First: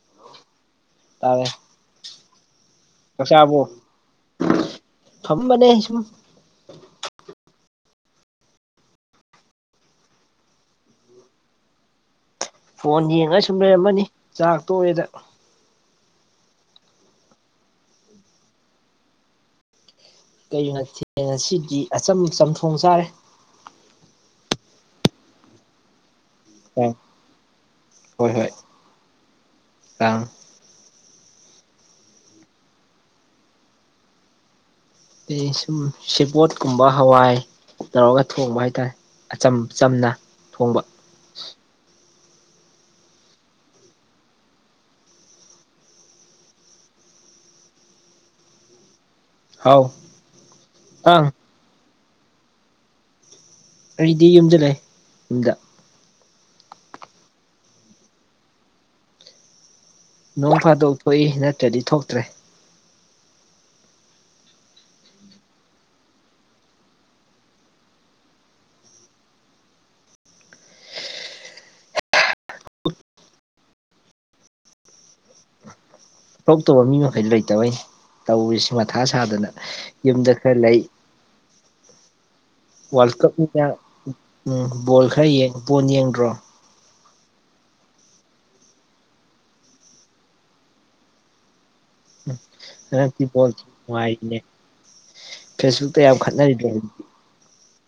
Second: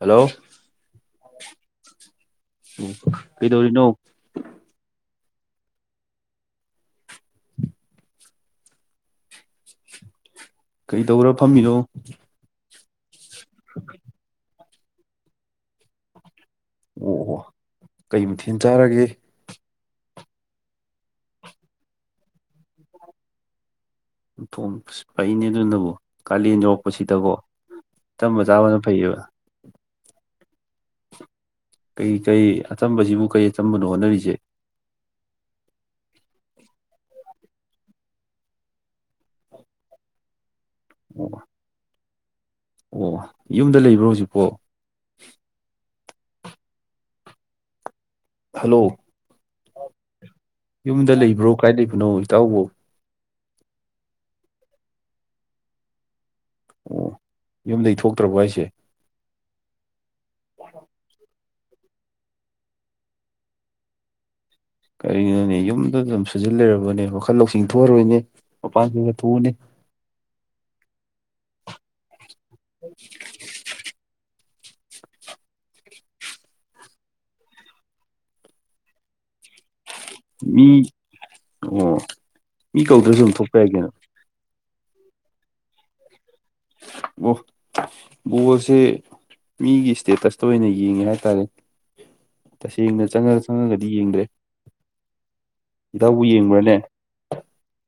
hello ꯇꯥꯔꯦ ꯎ ꯆꯥꯛꯆꯥꯥꯕꯨ ꯀꯩꯗꯧꯔꯤꯅꯣ ꯐꯝꯕꯅꯦ ꯁꯨꯝ ꯀꯩꯗꯧꯔꯒ ꯐꯝꯃꯤꯅꯣ ꯐꯣꯟ ꯌꯦꯡꯉꯒ ꯁꯨꯝ ꯂꯩꯔꯝꯃꯕꯅꯤ ꯆꯥꯛ ꯇꯣꯛꯑꯦꯗ ꯑꯣ ꯑꯣ ꯀꯩ ꯃꯊꯦꯟ ꯆꯥꯔꯒꯦ ꯀꯩ ꯉꯁꯤꯗꯤ ꯑꯆꯝ ꯆꯝꯊꯣꯡ ꯆꯥꯔꯦ ꯊꯣꯡꯁ ꯄꯩꯅꯦꯅꯪꯅꯕꯨ ꯀꯥꯂꯦꯟ ꯑ ꯌꯣꯔꯛꯄꯁꯤꯗꯀꯣ ꯑꯆꯝꯕ ꯆꯥꯕꯅ ꯐꯩꯌꯦꯕ ꯑꯥ ꯀꯩ ꯀꯩ ꯑꯆꯝꯕꯁꯤꯕꯨ ꯀꯩ ꯑꯆꯝꯕꯅꯣ ꯍꯣꯠꯅꯔꯤꯁꯦ ꯑꯩ ꯁꯨꯝ ꯁꯦꯕꯣꯠ ꯀꯨꯝꯕ ꯍꯋꯥꯏ ꯇꯧꯔꯒ ꯊꯣꯡꯕ ꯍꯥꯏꯇꯥꯔꯦ ꯑꯆꯝ ꯆꯝꯅ ꯊꯣꯡꯕ ꯑꯣ ꯑꯣ ꯌꯨꯝꯗ ꯂꯩꯕ꯭ꯔꯣ ꯍꯧꯖꯤꯛꯄꯣ ꯍꯂꯣ ꯍꯥꯎ ꯌꯨꯝꯗ ꯑꯪ ꯂꯩꯕ꯭ꯔꯣ ꯀꯥꯏ ꯂꯩꯕꯅꯣ ꯏꯇꯥꯎꯕꯨ ꯑꯩꯗꯤ ꯌꯨꯝꯗ ꯂꯩ ꯌꯨꯝꯗ ꯑꯣ ꯌꯨꯝꯗꯒꯤ ꯊꯣꯛꯇ꯭ꯔꯕ ꯍꯥꯏꯁꯦ ꯅꯣꯡ ꯐꯥꯗꯣꯛ ꯊꯣꯛꯏ ꯅꯠꯇ꯭ꯔꯗꯤ ꯊꯣꯛꯇ꯭ꯔꯦ ꯀꯔꯤꯒꯤꯅꯣꯅꯦ ꯌꯨꯝꯗ ꯑꯗꯨꯝ ꯁꯨꯖꯤꯜ ꯂꯩꯔꯕꯅꯦ ꯋꯥꯈꯜ ꯂꯧꯁꯤꯡ ꯊꯣꯛꯑꯔꯣꯏꯅꯦ ꯃꯄꯥꯟ ꯈꯔꯒ ꯊꯣꯛꯎꯅꯦ [inaudible] [unintelligible] ꯊꯣꯛꯇꯕ ꯃꯤ ꯃꯈꯩꯗꯤ ꯂꯩꯇꯕꯩꯅꯤ ꯇꯧꯔꯤꯁꯦ ꯃꯊꯥ ꯁꯥꯗꯅ ꯌꯨꯝꯗ ꯈꯔ ꯃꯤ ꯂꯩ ꯑꯣ ꯃꯤ ꯋꯥꯔꯜ ꯀꯧꯗ꯭ꯔꯁꯨ ꯑꯗꯨꯝ ꯊꯣꯛꯄ ꯀꯞꯅꯤꯅ ꯌꯥꯏ ꯀꯩꯅꯣ ꯎꯝ ꯕꯣꯜ ꯈꯔ ꯌꯦꯡ ꯕꯣꯜ ꯌꯦꯡꯗ꯭ꯔꯣ ꯑꯣ ꯕꯣꯜꯁꯦ ꯃꯤꯒꯤ ꯏꯁꯇꯦꯇꯁꯇ ꯑꯣꯏꯅ ꯌꯦꯡꯉꯦ ꯍꯥꯏꯇꯥꯔꯦ ꯑꯝ ꯇꯁꯦꯡꯅ ꯍꯟꯗꯛꯇꯤ ꯆꯪꯉ ꯕꯣꯜ ꯆꯪꯉꯒꯗꯤ ꯌꯦꯡꯗ꯭ꯔꯦ ꯅꯨꯡꯉꯥꯏꯕꯅꯦ ꯐꯦꯁꯕꯨꯛꯇ ꯌꯥꯝ ꯏꯇꯥꯎꯕꯨ ꯈꯠꯅꯔꯤꯗ꯭ꯔꯦ ꯌꯦꯡꯕ꯭ꯔꯅꯦ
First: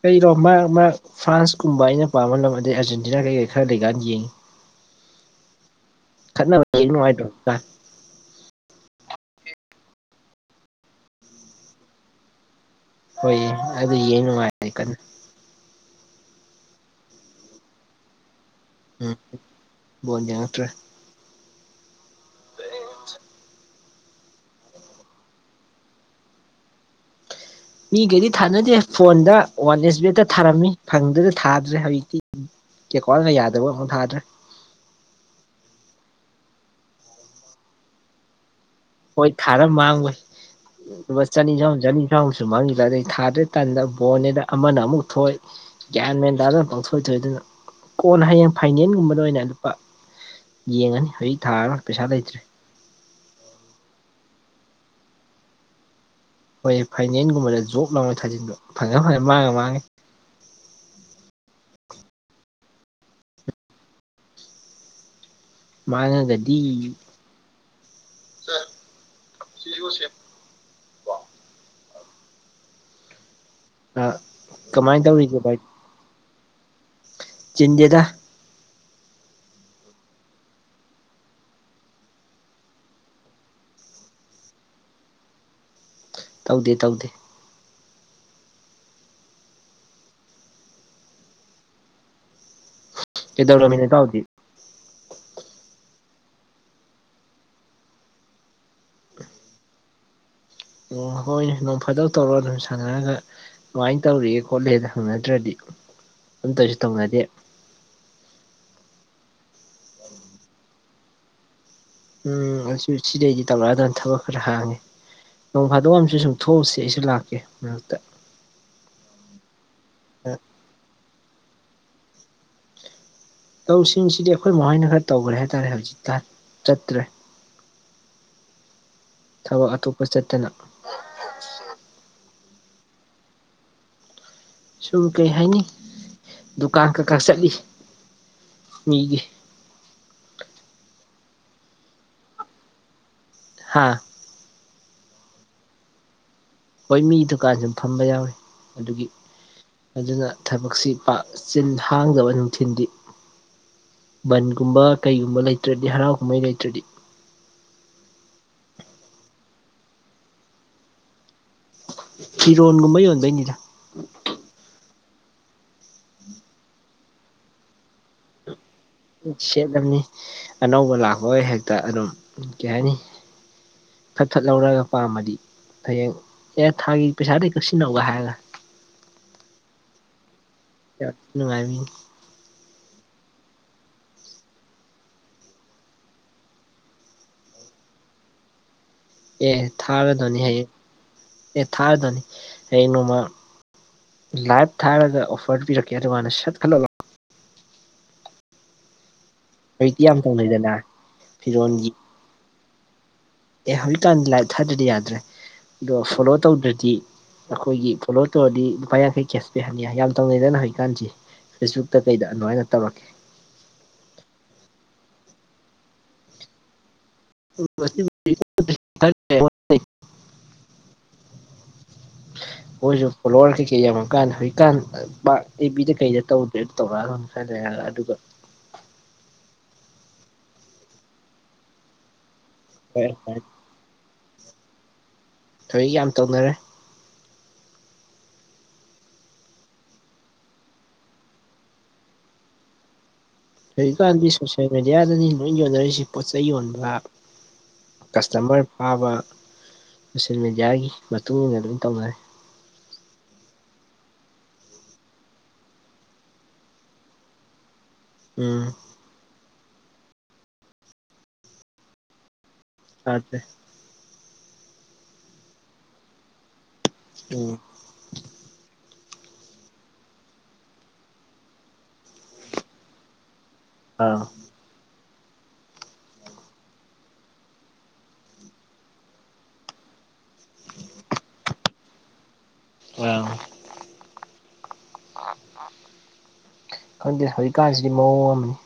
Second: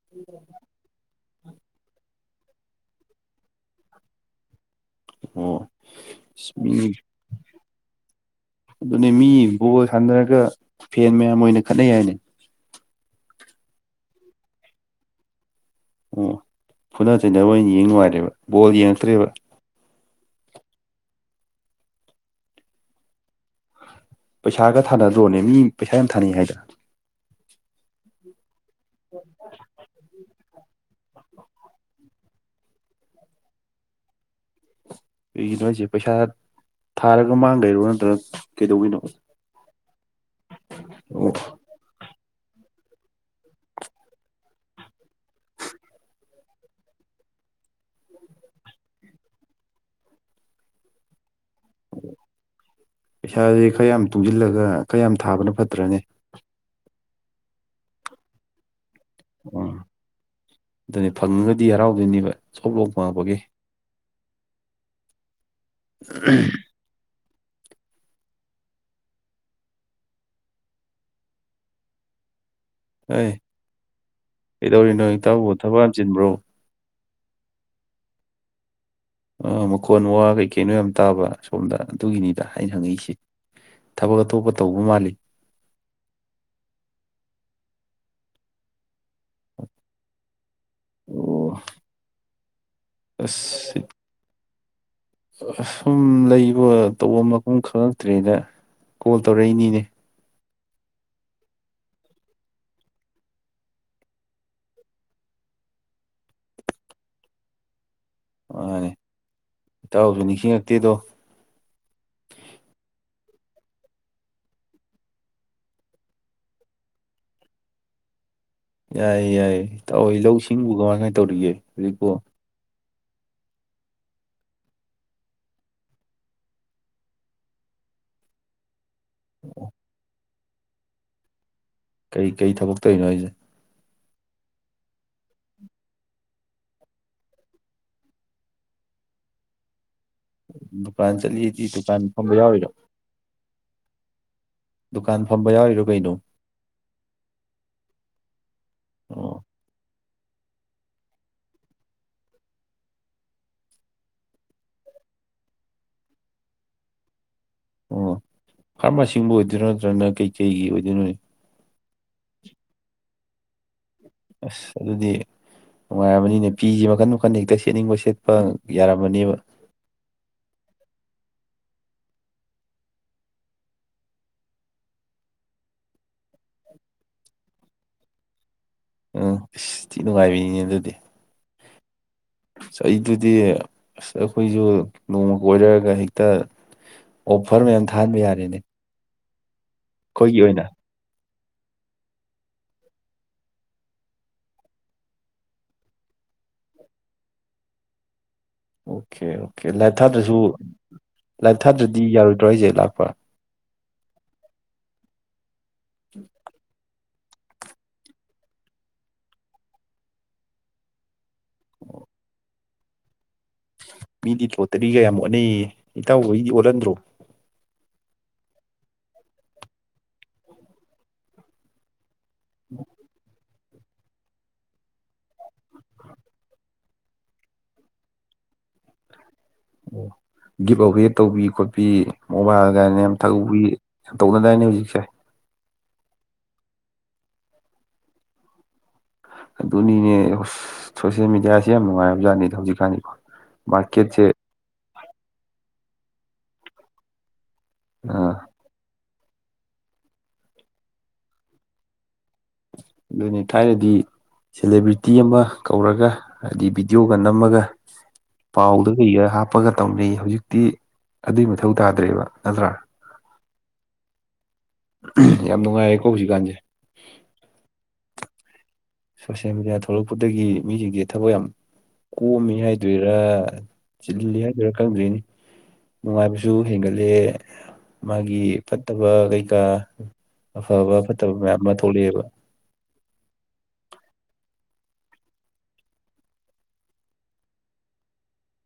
ꯀꯔꯤꯅꯣ ꯃꯥ ꯃꯥ ꯐ꯭ꯔꯥꯟꯁꯀꯨꯝꯕ ꯑꯩꯅ ꯄꯥꯝꯕ ꯂꯝ ꯑꯗꯩ ꯑꯥꯔꯖꯦꯟꯇꯤꯅꯥ ꯀꯩꯀꯩ ꯈꯔ ꯂꯩꯀꯥꯟꯗ ꯌꯦꯡꯏꯤ ꯑꯣ ꯈꯠꯅꯕ ꯃꯤ ꯌꯦ ꯅꯨꯡꯉꯥꯏꯇ꯭ꯔꯣ ꯀꯥꯏ ꯑꯗꯨꯅꯦ ꯃꯤ ꯕꯣꯜ ꯁꯥꯟꯅꯔꯒ ꯐꯦꯟ ꯃꯌꯥꯝ ꯑꯣꯏꯅ ꯈꯠꯅꯩ ꯍꯥꯏꯅꯦ ꯍꯣꯏ ꯑꯗꯨ ꯌꯦꯡ ꯅꯨꯡꯉꯥꯏꯔꯦ ꯀꯟꯅ ꯑꯣ ꯐꯨꯅ ꯆꯩꯅꯕ ꯑꯣꯏꯅ ꯌꯦꯡ ꯅꯨꯡꯉꯥꯏꯔꯦꯕ ꯕꯣꯜ ꯎꯝ ꯌꯦꯡꯉꯛꯇ꯭ꯔꯦꯕ ꯕꯣꯜ ꯌꯥꯔꯛꯛꯇ꯭ꯔꯦ ꯄꯦꯟꯖꯩ ꯄꯩꯁꯥꯒ ꯊꯥꯅꯗ꯭ꯔꯣꯅꯦ ꯃꯤ ꯄꯩꯁꯥ ꯌꯥꯝ ꯊꯥꯅꯩ ꯍꯥꯏꯗ ꯃꯤꯒꯩꯗꯤ ꯊꯥꯅꯗꯦ ꯐꯣꯟꯗ ꯋꯥꯟꯂꯦꯁ ꯕꯦꯒꯇ ꯊꯥꯔꯝꯃꯤ ꯐꯪꯗꯗ ꯊꯥꯗ꯭ꯔꯦ ꯍꯧꯖꯤꯛꯇꯤ ꯎꯝ ꯑꯦꯀꯥꯎꯟꯠ ꯌꯥꯗꯕ ꯎꯝ ꯊꯥꯗ꯭ꯔꯦ ꯀꯩꯒꯤ ꯍꯥꯏꯁꯦ ꯄꯩꯁꯥ ꯊꯥꯔꯒ ꯃꯥꯡꯗꯣꯏꯔꯣ ꯅꯠꯇ꯭ꯔꯒ ꯀꯩꯗꯧꯕꯤꯅꯣ ꯍꯣꯏ ꯊꯥꯔ ꯃꯥꯡꯕꯩ ꯑꯃ ꯑꯣ ꯆꯅꯤ ꯆꯍꯨꯝ ꯆꯅꯤ ꯆꯍꯨꯝ ꯁꯨꯝꯍꯥꯡꯈꯤꯗ ꯊꯥꯗ꯭ꯔꯦ ꯇꯥꯟꯗ ꯕꯣꯔꯜꯅꯦꯅ ꯑꯃꯅ ꯑꯃꯨꯛ ꯊꯣꯛꯣꯏ ꯒ꯭ꯌꯥꯟ ꯃꯦꯟ ꯇꯥꯗꯅ ꯄꯪꯊꯣꯏ ꯊꯣꯛꯣꯏ ꯑꯗꯨꯅ ꯀꯣꯟꯅ ꯍꯌꯦꯡ ꯐꯥꯏꯅꯜꯒꯨꯝꯕꯗ ꯑꯣꯏꯅ ꯂꯨꯄꯥ ꯌꯦꯡꯉꯅꯤ ꯍꯧꯖꯤꯛ ꯊꯥꯔꯔꯣꯏ ꯄꯩꯁꯥ ꯂꯩꯇ꯭ꯔꯦ ꯄꯩꯁꯥꯥꯁꯦ ꯈ꯭ꯔꯌꯥꯝ ꯇꯨꯡꯁꯤꯜꯂꯒ ꯈ꯭ꯔꯌꯥꯝ ꯊꯥꯕꯅ ꯐꯠꯇ꯭ꯔꯅꯦ ꯑꯩ ꯐꯥꯏꯅꯦꯟꯁꯒꯨꯝꯕꯗ ꯖꯣꯕ ꯂꯥꯎ ꯊꯥꯖꯤꯟꯕ ꯐꯪꯉ ꯐꯪꯉ ꯃꯥꯡꯉ ꯎꯝ ꯃꯥꯡꯉꯦ ꯑꯗꯨꯅꯤ ꯐꯪꯉꯒꯗꯤ ꯍꯔꯥꯎꯗꯣꯏꯅꯦꯕ ꯁꯣꯞ ꯂꯣꯛ ꯄꯥꯡꯉꯄꯒꯤ ꯃꯥꯡꯉꯥꯒꯗꯤ ꯁꯦ ꯁꯤꯁꯨ ꯁꯦꯠ ꯍ ꯀꯃꯥꯏꯅ ꯀꯩꯗꯧꯔꯤꯅꯣ ꯇꯧꯔꯤꯒꯦ ꯏꯇꯥꯎꯕꯨ ꯚꯥꯏ ꯊꯕꯛ ꯌꯥꯝ ꯆꯤꯟꯕ꯭ꯔꯣ ꯆꯤꯟꯗꯦꯗ ꯃꯈꯣꯟ ꯋꯥ ꯀꯩꯀꯩꯅꯣ ꯌꯥꯝ ꯇꯥꯕ ꯁꯣꯝꯗ ꯑꯗꯨꯒꯤꯅꯤꯗ ꯑꯩꯅ ꯍꯪꯉꯛꯏꯁꯦ ꯊꯕꯛ ꯑꯇꯣꯞꯄ ꯇꯧꯕ ꯃꯥꯜꯂꯤ ꯇꯧꯗꯦ ꯇꯧꯗꯦ ꯑꯣ ꯑꯁ ꯀꯗꯧꯔꯝꯃꯤꯅꯣ ꯏꯇꯥꯎꯗꯤ ꯁꯨꯝ ꯂꯩꯕ ꯇꯧꯕ ꯃꯐꯝ ꯈꯉꯛꯇ꯭ꯔꯦꯅ ꯀꯣꯜ ꯇꯧꯔꯛꯏꯅꯤꯅꯦ ꯎꯝ ꯍꯣꯏ ꯅꯣꯡꯐꯗꯣꯛ ꯇꯧꯔꯒ ꯁꯥꯟꯅꯔꯒ ꯀꯃꯥꯏ ꯇꯧꯔꯤꯒꯦ ꯈꯣꯠꯂꯤꯒꯦ ꯍꯪꯅꯗ꯭ꯔꯥꯗꯤ [inaudible] ꯑꯝꯇꯁꯨ ꯇꯧꯅꯗꯦ ꯃꯥꯅꯦ ꯏꯇꯥꯎꯁꯨ ꯅꯤꯡꯁꯤꯡꯉꯛꯇꯦꯗꯣ ꯎꯝ ꯑꯗꯨ ꯁꯤꯗꯩꯗꯤ ꯇꯧꯔꯛꯑꯗꯝꯅꯦ ꯊꯕꯛ ꯈꯔ ꯍꯥꯡꯉꯦ ꯅꯣꯡ ꯐꯥꯗꯣꯛ ꯑꯃꯁꯨ ꯁꯨꯝ ꯊꯣꯛꯎꯁꯦ ꯑꯩꯁꯨ ꯂꯥꯛꯀꯦ ꯃꯔꯛꯇ ꯌꯥꯏꯌꯦ ꯌꯥꯏꯌꯦ ꯏꯇꯥꯎ ꯍꯣꯏ ꯂꯧ ꯁꯤꯡ ꯎꯔꯤꯕꯣ ꯀꯃꯥꯏ ꯀꯥꯃꯥꯏ ꯇꯧꯔꯤꯒꯦ ꯍꯧꯖꯤꯛꯄꯨ ꯂꯧꯁꯤꯡꯁꯤꯗꯤ ꯑꯩꯈꯣꯏ ꯃꯣꯏꯅ ꯈꯔ ꯇꯧꯈ꯭ꯔꯦ ꯍꯥꯏ ꯇꯔꯦ ꯍꯧꯖꯤꯛꯇ ꯆꯠꯇ꯭ꯔꯦ [inaudible] ꯊꯕꯛ ꯑꯇꯣꯞꯄ ꯆꯠꯇꯅ ꯀꯩ ꯀꯩ ꯊꯕꯛ ꯇꯧꯔꯤꯅꯣ ꯍꯥꯏꯁꯦ ꯁꯨꯝ ꯀꯩ ꯍꯥꯏꯅꯤ ꯗꯨꯀꯥꯟ ꯀꯀꯥ ꯆꯠꯂꯤꯁꯦ ꯃꯤꯒꯤ ꯗꯨꯀꯥꯟ ꯆꯠꯂꯤꯗꯤ ꯗꯨꯀꯥꯟ ꯐꯝꯕ ꯌꯥꯎꯔꯤꯔꯣ ꯑꯥ ꯗꯨꯀꯥꯟ ꯐꯝꯕ ꯌꯥꯎꯔꯤꯔꯣ ꯀꯩꯅꯣ ꯍꯣꯏ ꯃꯤ ꯗꯨꯀꯥꯟꯁꯨ ꯐꯝꯕ ꯌꯥꯎꯋꯤ ꯑꯗꯨꯒꯤ ꯑꯣ ꯑꯗꯨꯅ ꯊꯕꯛꯁꯤ ꯄꯥꯛ ꯆꯤꯟ ꯍꯥꯡꯗꯕ ꯅꯨꯡꯊꯤꯟꯗꯤ ꯚꯟꯒꯨꯝꯕ ꯀꯩꯒꯨꯝꯕ ꯂꯩꯇ꯭ꯔꯗꯤ ꯍꯔꯥꯎ ꯀꯨꯝꯍꯩ ꯂꯩꯇ꯭ꯔꯗꯤ ꯑꯣ ꯐꯥꯔꯃꯥꯁꯤꯝ ꯑꯣꯏꯗꯣꯏꯔ ꯅꯠꯇ꯭ꯔꯒꯅ ꯀꯩꯀꯩꯒꯤ ꯑꯣꯏꯗꯣꯏꯅꯣ ꯐꯤꯔꯣꯟꯒꯨꯝꯕ ꯌꯣꯟꯕꯩꯅꯤꯗ ꯑꯁ ꯑꯗꯨꯗꯤ ꯅꯨꯡꯉꯥꯏꯔꯝꯃꯅꯤꯅꯦ ꯐꯤꯁꯦ ꯃꯈꯟ ꯃꯈꯟ ꯍꯦꯛꯇ ꯁꯦꯠꯅꯤꯡꯕ ꯁꯦꯠꯄ ꯌꯥꯔꯝꯃꯅꯦꯕ ꯁꯦꯠꯂꯝꯅꯤ ꯑꯅꯧꯕ ꯂꯥꯛꯄꯒ ꯍꯦꯛꯇ ꯑꯗꯨꯝ ꯀꯩ ꯍꯥꯏꯅꯤ ꯐꯠ ꯐꯠ ꯂꯧꯔꯒ ꯄꯥꯝꯃꯗꯤ ꯍꯌꯦꯡ ꯑꯦ ꯊꯥꯒꯤ ꯄꯩꯁꯥꯗꯒꯤ ꯀꯛꯁꯤꯟꯅꯧꯒ ꯍꯥꯏꯔꯒ ꯎꯝ ꯏꯁ ꯊꯤ ꯅꯨꯡꯉꯥꯏꯕꯤꯅꯤꯅꯦ ꯑꯗꯨꯗꯤ ꯌꯥꯝ ꯅꯨꯡꯉꯥꯏꯕꯤꯅꯤ ꯑꯁ ꯑꯩꯗꯨꯗꯤ ꯑꯁ ꯑꯩꯈꯣꯏꯁꯨ ꯅꯣꯡꯃ ꯀꯣꯏꯔꯛꯑꯒ ꯍꯦꯛꯇ ꯑꯣꯐꯔ ꯃꯌꯥꯝ ꯊꯥꯍꯟꯕ ꯌꯥꯔꯦꯅꯦ ꯑꯦ ꯑꯩꯈꯣꯏꯒꯤ ꯊꯥꯔꯗꯣꯅꯤ ꯑꯣꯏꯅ ꯍꯌꯦꯡ ꯑꯦ ꯊꯥꯔꯗꯣꯏꯅꯤ ꯍꯌꯦꯡ ꯅꯣꯡꯃ ꯂꯥꯏꯚ ꯊꯥꯔꯒ ꯑꯣꯐꯔ ꯄꯤꯔꯛꯀꯦ ꯑꯗꯨꯀꯥꯟꯗ ꯁꯠꯀꯅꯣ ꯑꯣꯀꯦ ꯑꯣꯀꯦ ꯂꯥꯏꯐ ꯍꯧꯖꯤꯛꯇꯤ ꯌꯥꯝ ꯊꯥꯗ꯭ꯔꯁꯨ ꯇꯧꯅꯩꯗꯅ ꯂꯥꯏꯐ ꯐꯤꯔꯣꯟꯒꯤ ꯊꯥꯗ꯭ꯔꯗꯤ ꯌꯥꯔꯣꯏꯗ꯭ꯔꯣ ꯍꯥꯏꯖꯦ ꯂꯥꯛꯄ ꯑꯦ ꯍꯧꯖꯤꯛꯀꯥꯟꯗꯤ ꯂꯥꯏꯐ ꯊꯥꯗ꯭ꯔꯗꯤ ꯌꯥꯗ꯭ꯔꯦ ꯑꯗꯣ ꯐꯣꯂꯣ ꯇꯧꯗ꯭ꯔꯗꯤ ꯑꯩꯈꯣꯏꯒꯤ ꯐꯣꯂꯣ ꯇꯧꯔꯗꯤ ꯂꯨꯄꯥ ꯌꯥꯡꯈꯩ ꯀꯦꯁꯄꯦꯛ ꯍꯟꯅꯤ ꯌꯥꯝ ꯇꯧꯅꯩꯗꯅ ꯍꯧꯖꯤꯛꯀꯥꯟꯖꯤ ꯐꯦꯁꯕꯨꯛꯇ ꯀꯩꯗ ꯑꯗꯨꯃꯥꯏꯅ ꯇꯧꯔꯛꯀꯦ ꯃꯤꯗꯤ ꯂꯣꯇꯔꯤꯒ ꯌꯥꯝ ꯑꯣꯠꯅꯩꯌꯦ ꯏꯇꯥꯎꯋꯣꯏꯗꯤ ꯑꯣꯠꯍꯟꯗ꯭ꯔꯣ [unintelligible] ꯃꯣꯏꯁꯨ ꯐꯣꯋꯔꯒꯤ ꯀ ꯌꯥꯝꯃꯀꯥꯟꯗꯦ ꯍꯧꯖꯤꯛꯀꯥꯟ ꯄ ꯑꯦꯐꯕꯤꯗ ꯀꯩꯗ ꯇꯧꯗ꯭ꯔꯦ ꯑꯗꯨ ꯇꯧꯔꯛꯑꯗ ꯈꯅ ꯑꯗꯨꯒ [inaudible] ꯑꯣ ꯒꯤꯐ ꯑꯋꯦ ꯇꯧꯕꯤ ꯈꯣꯠꯄꯤ ꯃꯣꯕꯥꯏꯜ ꯀꯥꯏꯅ ꯌꯥꯝ ꯇꯧꯕꯤ ꯌꯥꯝ ꯇꯧꯅꯗꯥꯏꯅꯦ ꯍꯧꯖꯤꯛꯁꯦ ꯊꯣꯏ ꯌꯥꯝ ꯇꯧꯅꯔꯦ ꯑꯗꯨꯅꯤꯅꯦ ꯁꯣꯁꯦꯜ ꯃꯦꯗꯤꯌꯥꯁꯤ ꯌꯥꯝ ꯅꯨꯡꯉꯥꯏꯔꯕꯖꯠꯅꯤꯗ ꯍꯧꯖꯤꯛꯀꯥꯟꯁꯦꯀꯣ ꯍꯧꯖꯤꯛꯀꯥꯟꯗꯤ ꯁꯣꯁꯦꯜ ꯃꯦꯗꯤꯌꯥꯗꯅꯤ ꯂꯣꯏ ꯌꯣꯟꯅꯔꯤꯁꯤ ꯄꯣꯠ ꯆꯩꯩ ꯌꯣꯟꯕ ꯑ ꯀꯁꯇꯃꯔ ꯐꯥꯕ ꯁꯣꯁꯦꯜ ꯃꯦꯗꯤꯌꯥꯒꯤ ꯃꯇꯨꯡ ꯏꯟꯅ ꯑꯗꯨꯝ ꯇꯧꯅꯔꯦ ꯑꯗꯨꯅꯦ ꯊꯥꯏꯅꯗꯤ ꯁꯦꯂꯦꯕ꯭ꯔꯤꯇꯤ ꯑꯃ ꯀꯧꯔꯒ ꯍꯥꯏꯗꯤ ꯚꯤꯗꯤꯑꯣꯒ ꯅꯝꯃꯒ ꯎꯝ ꯄꯥꯎꯗ ꯀꯩꯒ ꯍꯥꯞꯄꯒ ꯇꯝꯅꯩ ꯍꯧꯖꯤꯛꯇꯤ ꯑꯗꯨꯏ ꯃꯊꯧ ꯇꯥꯗ꯭ꯔꯦꯕ ꯅꯠꯇ꯭ꯔꯥ ꯇꯥꯗꯦ ꯌꯥꯝ ꯅꯨꯡꯉꯥꯏꯔꯦꯀꯣ ꯍꯧꯖꯤꯛꯀꯥꯟꯁꯦ ꯎꯝ ꯁꯣꯁꯦꯜ ꯃꯦꯗꯤꯌꯥ ꯊꯣꯛꯂꯛꯄꯗꯒꯤ ꯃꯤꯁꯤꯡꯁꯦ ꯊꯕꯛ ꯌꯥꯝ ꯀꯣꯑꯝꯃꯦ ꯍꯥꯏꯗꯣꯏꯔꯥ ꯑꯥ ꯆꯤꯜꯂꯤ ꯍꯥꯏꯗꯣꯏꯔ ꯈꯥꯪꯗ꯭ꯔꯦꯅꯦ ꯅꯨꯡꯉꯥꯏꯕꯁꯨ ꯍꯦꯟꯒꯠꯂꯦ ꯃꯥꯒꯤ ꯐꯠꯇꯕ ꯀꯩꯀꯥ ꯑꯐꯕ ꯐꯠꯇꯕ ꯃꯌꯥꯝ ꯑꯃ ꯊꯣꯛꯂꯛꯑꯦꯕ ꯑꯥ ꯈꯪꯗꯦ ꯍꯧꯖꯤꯛꯀꯥꯟꯁꯤꯗꯤ ꯃꯑꯣꯡ ꯑꯃꯅꯤ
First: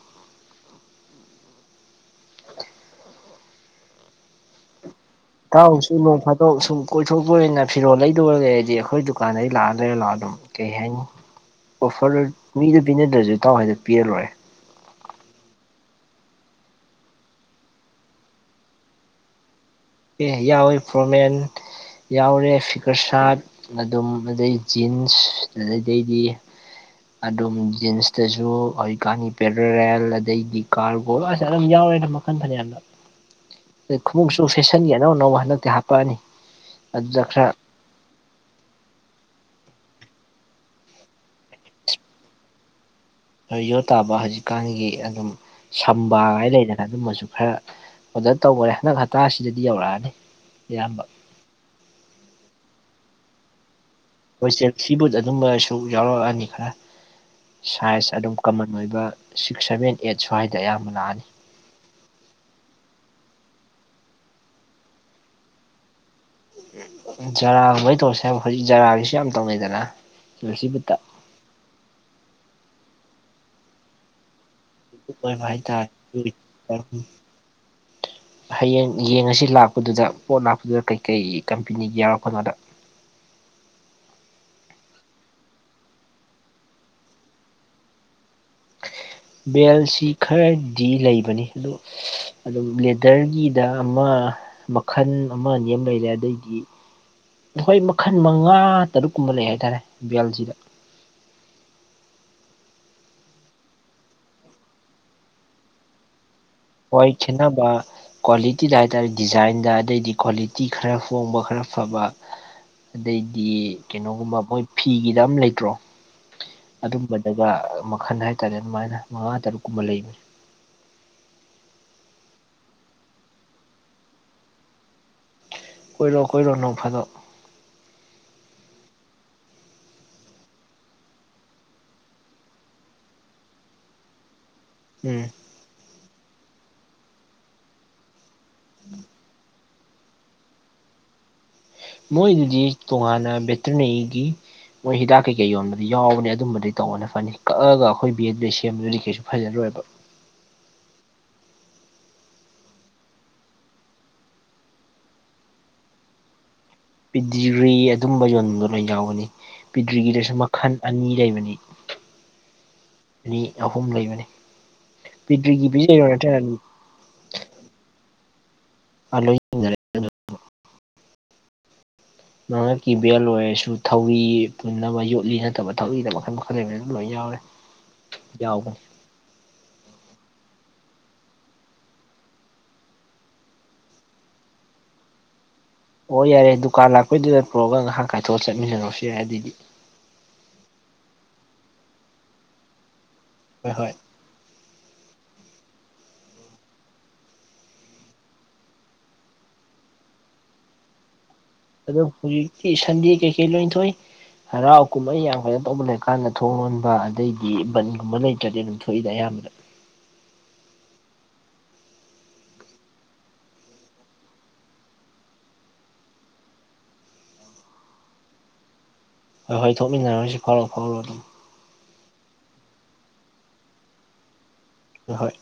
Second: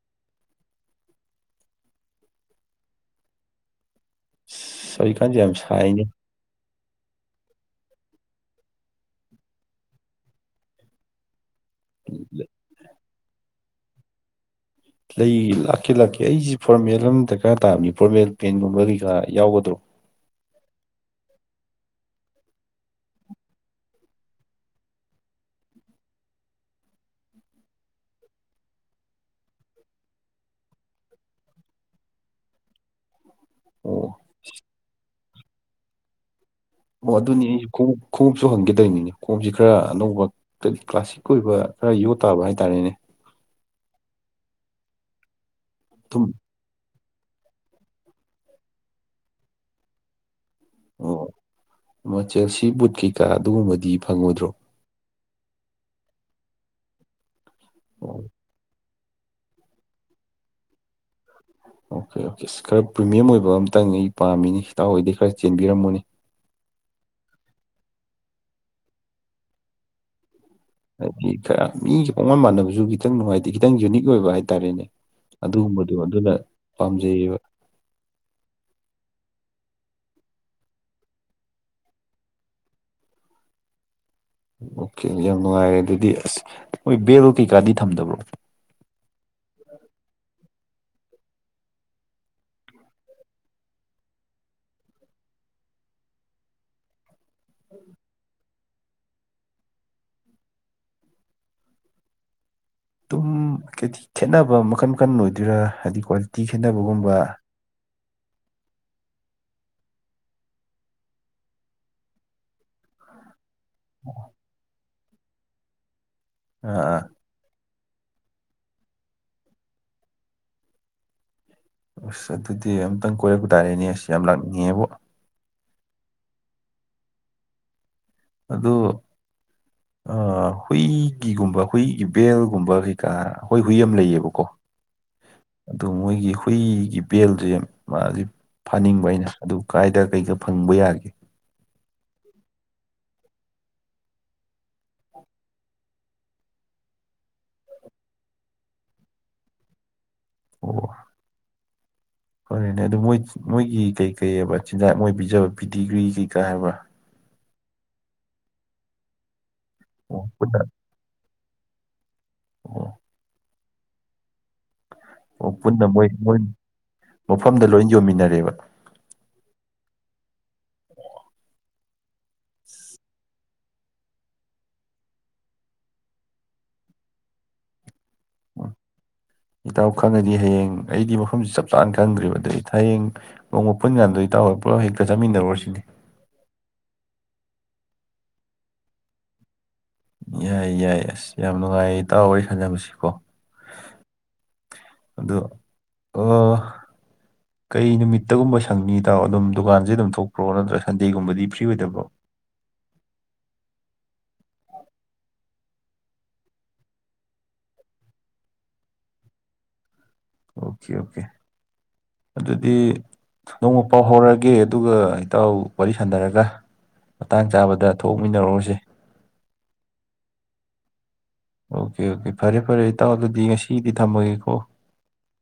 ꯁꯤ ꯑꯩ ꯇꯥꯎ ꯁꯨ ꯅꯣꯡ ꯐꯥꯗꯣꯛ ꯁꯨꯝ ꯀꯣꯏꯊꯣꯛꯄ ꯑꯣꯏꯅ ꯐꯤꯔꯣꯜ ꯂꯩꯗꯩ ꯂꯩꯔꯗꯤ ꯑꯩꯈꯣꯏ ꯗꯨꯀꯥꯟꯗꯩ ꯂꯥꯛꯑ ꯂꯩꯔ ꯂꯥꯛꯑꯣ ꯑꯗꯨꯝ ꯀꯩ ꯍꯥꯏꯅꯤ ꯑꯣꯐꯔ ꯂꯣꯏ ꯃꯤꯗ ꯄꯤꯅꯗ꯭ꯔꯁꯨ ꯏꯇꯥꯎ ꯍꯣꯏꯗ ꯄꯤꯔ ꯂꯣꯏꯔꯦ ꯂꯩ ꯂꯥꯛꯀꯦ ꯂꯥꯛꯀꯦ ꯑꯩꯁꯤ ꯐꯣꯔꯃꯦꯜ ꯑꯃ ꯗꯔꯀꯥꯔ ꯇꯥꯕꯅꯤ ꯐꯣꯔꯃꯦꯜ ꯄꯦꯟꯒꯨꯝꯕ ꯀꯩꯀꯥ ꯌꯥꯎꯒꯗ꯭ꯔꯣ ꯑꯦ ꯌꯥꯎꯋꯦ ꯐ꯭ꯔꯣꯃꯦꯟ ꯌꯥꯎꯔꯦ ꯐꯤꯒꯔ ꯁꯥꯔꯠ ꯑꯗꯨꯝ ꯑꯗꯩ ꯖꯤꯟꯁ ꯑꯗꯗꯩꯗꯤ ꯑꯗꯨꯝ ꯖꯤꯟꯁꯇꯁꯨ ꯀꯥꯟꯅꯤ ꯄꯦꯔꯔꯦꯜ ꯑꯗꯩꯗꯤ ꯀꯥꯔꯒꯣ ꯑꯁ ꯑꯗꯨꯝ ꯌꯥꯎ ꯍꯣꯏꯗ ꯃꯈꯟ ꯐꯅ꯭ꯌꯥꯝ ꯑꯣ ꯂꯩ ꯈꯨꯃꯨꯛꯁꯨ ꯑꯅꯧꯅꯧꯕ ꯍꯟꯗꯛꯇꯤ ꯍꯥꯞꯄꯛꯑꯅꯤ ꯑꯣ ꯑꯗꯨꯗ ꯑꯗꯨꯅꯤ ꯈꯔ ꯑꯩꯁꯨ ꯈꯣꯡꯎꯞ ꯈꯣꯡꯎꯞꯁꯨ ꯍꯪꯒꯦꯗꯣꯏꯅꯤꯅꯦ ꯀꯣꯝꯁꯤ ꯈꯔ ꯑꯅꯧꯕ ꯀ꯭ꯂ ꯀ꯭ꯂꯥꯁꯤꯛ ꯑꯣꯏꯕ ꯈꯔ ꯌꯣꯠ ꯇꯥꯕ ꯍꯥꯏꯇꯥꯔꯦꯅꯦ ꯈꯔ ꯌꯣ ꯇꯥꯕ ꯍꯧꯖꯤꯛꯀꯥꯟꯒꯤ ꯑꯗꯨꯝ ꯑꯗꯨꯝ ꯁꯝꯕꯥꯒꯥꯏ ꯂꯩꯗꯅ ꯑꯗꯨꯝꯕꯁꯨ ꯈꯔ ꯑꯣꯗꯔ ꯇꯧꯕꯔꯦ ꯍꯟꯗꯛ ꯍꯞꯇꯥꯁꯤꯗꯗꯤ ꯌꯧꯔꯛꯑꯅꯤ ꯑꯌꯥꯝꯕ ꯃꯆꯨꯁꯤꯕꯨꯗꯤ ꯈꯔ ꯑꯗꯨꯒꯨꯝꯕꯗꯤ ꯐꯪꯉꯣꯏꯗ꯭ꯔꯣ ꯍꯣꯏ ꯆꯦꯜꯁꯤ ꯕꯨꯠ ꯑꯗꯨꯝꯕꯁꯨ ꯌꯥꯎꯔꯛꯑꯅꯤ ꯈꯔ ꯁꯥꯏꯖ ꯑꯣ ꯑꯗꯨꯝ ꯀꯃꯟ ꯑꯣꯏꯕ ꯁꯤꯛꯁ ꯁꯚꯦꯟ ꯑꯦꯠ ꯁ꯭ꯋꯥꯏꯗ ꯑꯌꯥꯝꯕ ꯂꯥꯛꯑꯅꯤ ꯑꯣꯀꯦ ꯑꯣꯀꯦ ꯑꯁ ꯈꯔ ꯄ꯭ꯔꯤꯃꯤꯌꯝ ꯑꯣꯏꯕ ꯑꯃꯇꯪ ꯑꯩ ꯄꯥꯝꯃꯤꯅꯤ ꯍꯇꯥꯎ ꯍꯣꯏꯗꯤ ꯈꯔ ꯆꯦꯟꯕꯤꯔꯝꯃꯨꯅꯦ ꯖꯥꯔꯥꯒꯨꯝꯕꯩ ꯇꯧꯔꯁꯦ ꯍꯥꯏꯕ ꯍꯧꯖꯤꯛ ꯖꯥꯔꯥꯒꯤꯁꯨ ꯌꯥꯝ ꯇꯧꯅꯩꯗꯅ ꯁꯤꯕꯨꯠꯇ ꯍꯥꯏꯗꯤ ꯈꯔ ꯃꯤꯒ ꯄꯪꯉꯥꯟ ꯃꯥꯟꯅꯕꯁꯨ ꯈꯤꯇꯪ ꯅꯨꯡꯉꯥꯏꯇꯦ ꯈꯤꯇꯪ ꯌꯨꯅꯤꯛ ꯑꯣꯏꯕ ꯍꯥꯏꯗꯤ ꯇꯔꯦꯅꯦ ꯑꯣꯏꯕ ꯍꯥꯏꯇꯥꯔꯦ ꯑꯗꯨꯒꯨꯝꯕꯗꯣ ꯑꯗꯨꯅ ꯄꯥꯝꯖꯩꯕ ꯍꯌꯦꯡ ꯌꯦꯡꯉꯁꯤ ꯂꯥꯛ ꯑꯗꯨꯗꯨꯗ ꯄꯣꯠ ꯂꯥꯛꯄꯗꯨꯗ ꯀꯩꯀꯩ ꯀꯝꯄꯦꯅꯤꯒꯤ ꯌꯥꯎꯔꯛꯄꯅꯣꯗ ꯑꯣꯀꯦ ꯌꯥꯝ ꯅꯨꯡꯉꯥꯏꯔꯦ ꯑꯗꯨꯗꯤ ꯑꯁ ꯃꯣꯏ ꯕꯦꯜꯗꯣ ꯀꯩꯀꯥꯗꯤ ꯊꯝꯗꯕ꯭ꯔꯣ ꯕꯦꯜꯁꯤꯈꯔ ꯗꯤ ꯂꯩꯕꯅꯤ ꯑꯗꯨ ꯑꯗꯨꯝ ꯂꯦꯗꯔꯒꯤꯗ ꯑꯃ ꯃꯈꯜ ꯑꯃꯅꯤ ꯂꯩꯔꯦ ꯑꯗꯩꯗꯤ ꯑꯩꯈꯣꯏ ꯃꯈꯜ ꯃꯉꯥ ꯇꯔꯨꯛꯀꯨꯝꯕ ꯂꯩ ꯍꯥꯏꯇꯥꯔꯦ ꯕꯦꯜꯖꯤꯗ [unintelligible] ꯑꯗꯨꯝ ꯈꯦ ꯈꯦꯟꯅꯕ ꯃꯈꯟ ꯃꯈꯟ ꯑꯣꯏꯗꯣꯏꯔꯥ ꯍꯥꯏꯗꯤ ꯍꯣꯏ ꯈꯦꯠꯅꯕꯒꯨꯝꯕ ꯈꯦꯅꯕ ꯀ꯭ꯋꯥꯂꯤꯇꯤꯗ ꯍꯥꯏꯇꯥꯥꯔꯦ ꯗꯤꯖꯥꯏꯟꯗ ꯑꯗꯩꯗꯤ ꯀ꯭ꯋꯥꯂꯤꯇꯤ ꯈꯔ ꯍꯣꯡꯕ ꯈꯔ ꯐꯕ ꯑꯗꯩ ꯗꯤ ꯀꯩꯅꯣꯒꯨꯝꯕ ꯃꯣꯏ ꯐꯤꯒꯤꯗ ꯑꯃ ꯂꯩꯇ꯭ꯔꯣ ꯑꯥ ꯑꯥ ꯑꯗꯨꯝꯕꯗꯒ ꯈꯟ ꯍꯥꯏꯇꯥꯔꯦ ꯑꯗꯨꯃꯥꯏꯅ ꯃꯉꯥ ꯇꯔꯨꯛꯀꯨꯝꯕ ꯂꯩꯕꯅꯤ ꯑꯁ ꯑꯗꯨꯗꯤ ꯑꯝꯇꯪ ꯀꯣꯏꯔꯛꯄ ꯇꯥꯔꯦꯅꯦ ꯑꯁ ꯌꯥꯝ ꯂꯥꯛꯅꯤꯡꯉꯦꯕꯨ ꯀꯣꯏꯔꯣ ꯀꯣꯏꯔꯣ ꯅꯣꯡ ꯐꯥꯗꯣꯛ ꯑꯗꯣ ꯑ ꯍꯨꯏꯒꯤꯒꯨꯝꯕ ꯍꯨꯏꯒꯤ ꯕꯦꯜꯒꯨꯝꯕ ꯀꯩꯀꯥ ꯑꯈꯣꯏ ꯍꯨꯏ ꯑꯃ ꯂꯩꯌꯦꯕꯀꯣ ꯎꯝ ꯑꯗꯨ ꯃꯣꯏꯒꯤ ꯍꯨꯏꯒꯤ ꯕꯦꯜꯖꯦ ꯃꯥꯖꯦ ꯐꯥꯅꯤꯡꯕ ꯑꯩꯅ ꯑꯗꯨ ꯀꯥꯏꯗ ꯀꯩꯗ ꯐꯪꯕ ꯌꯥꯒꯦ ꯃꯣꯏꯗꯨꯗꯤ ꯇꯣꯉꯥꯟꯅ ꯕꯦꯇꯅꯔꯤꯒꯤ ꯃꯣꯏ ꯍꯤꯗꯥꯛ ꯀꯩꯀꯩ ꯌꯣꯟꯕ ꯑꯗꯨ ꯌꯥꯎꯕꯅꯤ ꯑꯗꯨꯝꯕꯗꯤ ꯇꯧꯕꯅ ꯐꯅꯤ ꯀꯛꯑꯒ ꯑꯩꯈꯣꯏ ꯕꯦ ꯑꯗꯨꯗꯩ ꯁꯦꯝꯕꯗꯨꯗꯤ ꯀꯩꯁꯨ ꯐꯖꯔꯣꯏꯕ ꯑꯣ ꯍꯣꯏꯅꯦ ꯑꯗꯨ ꯃꯣꯏ ꯃꯣꯏꯒꯤ ꯀꯩ ꯀꯩ ꯑꯕ ꯤꯟꯖꯥꯛ ꯃꯣꯏ ꯄꯤꯖꯕ ꯄꯤꯗꯤꯒ꯭ꯔꯤ ꯀꯩꯀꯥ ꯍꯥꯏꯕ꯭ꯔꯥ ꯄꯤꯗꯤꯒ꯭ꯔꯤ ꯑꯗꯨꯝꯕ ꯌꯣꯟꯕꯗꯣ ꯂꯣꯏ ꯌꯥꯎꯒꯅꯤ ꯑꯣ ꯄꯤꯗ꯭ꯔꯤꯒꯤꯗꯁꯨ ꯄꯨꯟꯅ ꯃꯈꯜ ꯑꯅꯤ ꯂꯩꯕꯅꯤ ꯑꯣ ꯃꯤ ꯑꯍꯨꯝ ꯂꯩꯕꯅꯤ ꯑꯣ ꯄꯤꯗ꯭ꯔꯤꯒꯤ ꯄꯨꯟꯅ ꯃꯣꯏ ꯄꯤꯖꯩꯔꯣ ꯃꯣꯏ ꯅꯠꯇ꯭ꯔꯒ ꯃꯐꯝꯗ ꯂꯣꯏ ꯌꯣꯟꯃꯤꯟꯅꯔꯦꯕ ꯑꯂꯣꯏ [unintelligible] ꯃꯉꯛꯀꯤ ꯕꯦꯜ ꯑꯣꯏꯔꯁꯨ ꯗꯨ ꯊꯧꯔꯤ ꯄꯨꯟꯅꯕ ꯌꯣꯠꯂꯤ ꯅꯠꯇꯕ ꯊꯧꯔꯤꯗ ꯃꯈꯜ ꯃꯈꯜ ꯂꯩꯕꯅꯤ ꯑꯗꯨꯝ ꯂꯣꯏ ꯌꯥꯎꯔꯦ ꯌꯥꯎꯕ ꯇꯥꯎ ꯈꯪꯉꯗꯤ ꯍꯌꯦꯡ ꯑꯩꯗꯤ ꯃꯐꯝ ꯆꯞ ꯆꯥꯅ ꯈꯪꯗ꯭ꯔꯤꯕ ꯑꯗꯩ ꯍꯌꯦꯡ ꯅꯣꯡꯃ ꯄꯨꯟ ꯀꯥꯟꯗ ꯏꯇꯥꯎꯅ ꯄꯨꯂꯞ ꯍꯦꯛꯇ ꯆꯠꯃꯤꯟꯅꯔꯨꯔꯁꯤꯅꯦ ꯑꯣ ꯌꯥꯔꯦ ꯗꯨꯀꯥꯟ ꯂꯥꯛꯄꯩꯗꯨꯗ ꯄꯨꯔꯛꯑꯒ ꯉꯥꯏꯍꯥꯛ ꯀꯥꯏꯊꯣꯛꯑꯒ ꯆꯠꯃꯤꯟꯅꯔꯁꯨ ꯌꯥꯏ ꯑꯗꯨꯏꯗꯤ ꯌꯥꯏ ꯌꯥꯏ ꯑꯁ ꯌꯥꯝ ꯅꯨꯡꯉꯥꯏꯌꯦ ꯏꯇꯥꯎ ꯋꯥꯔꯤ ꯁꯥꯟꯖꯅꯕꯁꯤꯀꯣ ꯍꯣꯏ ꯍꯣꯏ ꯑꯗꯣ ꯑ ꯀꯩ ꯅꯨꯃꯤꯠꯇꯒꯨꯝꯕ ꯁꯪꯅꯤ ꯏꯇꯥꯎ ꯑꯗꯨꯝ ꯗꯨꯀꯥꯟꯖꯦ ꯑꯗꯨꯝ ꯊꯣꯛꯄ꯭ꯔꯣ ꯅꯠꯇ꯭ꯔꯒ ꯁꯟꯗꯦꯒꯨꯝꯕꯗꯤ ꯐ꯭ꯔꯤ ꯑꯣꯏꯗꯕ꯭ꯔꯣ ꯑꯗꯨꯝ ꯍꯧꯖꯤꯛꯇꯤ ꯁꯟꯗꯦ ꯀꯩꯀꯩ ꯂꯣꯏ ꯊꯣꯛꯏ ꯍꯔꯥꯎ ꯀꯨꯝꯍꯩ ꯌꯥꯝ ꯀꯟ ꯇꯧꯕ ꯂꯩꯔꯀꯥꯟꯗ ꯊꯣꯡ ꯂꯣꯟꯕ ꯑꯗꯩꯗꯤ ꯕꯟꯒꯨꯝꯕ ꯂꯩꯇ꯭ꯔꯗꯤ ꯑꯗꯨꯝ ꯊꯣꯛꯏꯗ ꯑꯌꯥꯝꯕꯗ ꯑꯣꯀꯦ ꯑꯣꯀꯦ ꯑꯗꯨꯗꯤ ꯅꯣꯡꯃ ꯄꯥꯎ ꯐꯥꯎꯔꯛꯑꯒꯦ ꯑꯗꯨꯒ ꯏꯇꯥꯎ ꯋꯥꯔꯤ ꯁꯥꯟꯅꯔꯒ ꯃꯇꯥꯡ ꯆꯥꯕꯗ ꯊꯣꯛꯃꯤꯟꯅꯔꯨꯔꯁꯤ ꯑꯍꯣꯏ ꯊꯣꯛꯃꯤꯟꯅꯔꯨꯏꯁꯤ ꯐꯥꯎꯔꯣ ꯐꯥꯎꯔꯣ ꯑꯗꯨꯝ ꯑꯣꯀꯦ ꯑꯣꯀꯦ ꯐꯔꯦ ꯐꯔꯦ ꯏꯇꯥꯎ ꯑꯗꯨꯗꯤ ꯉꯁꯤꯒꯤꯗꯤ ꯊꯝꯃꯒꯦꯀꯣ ꯑꯍꯣꯏ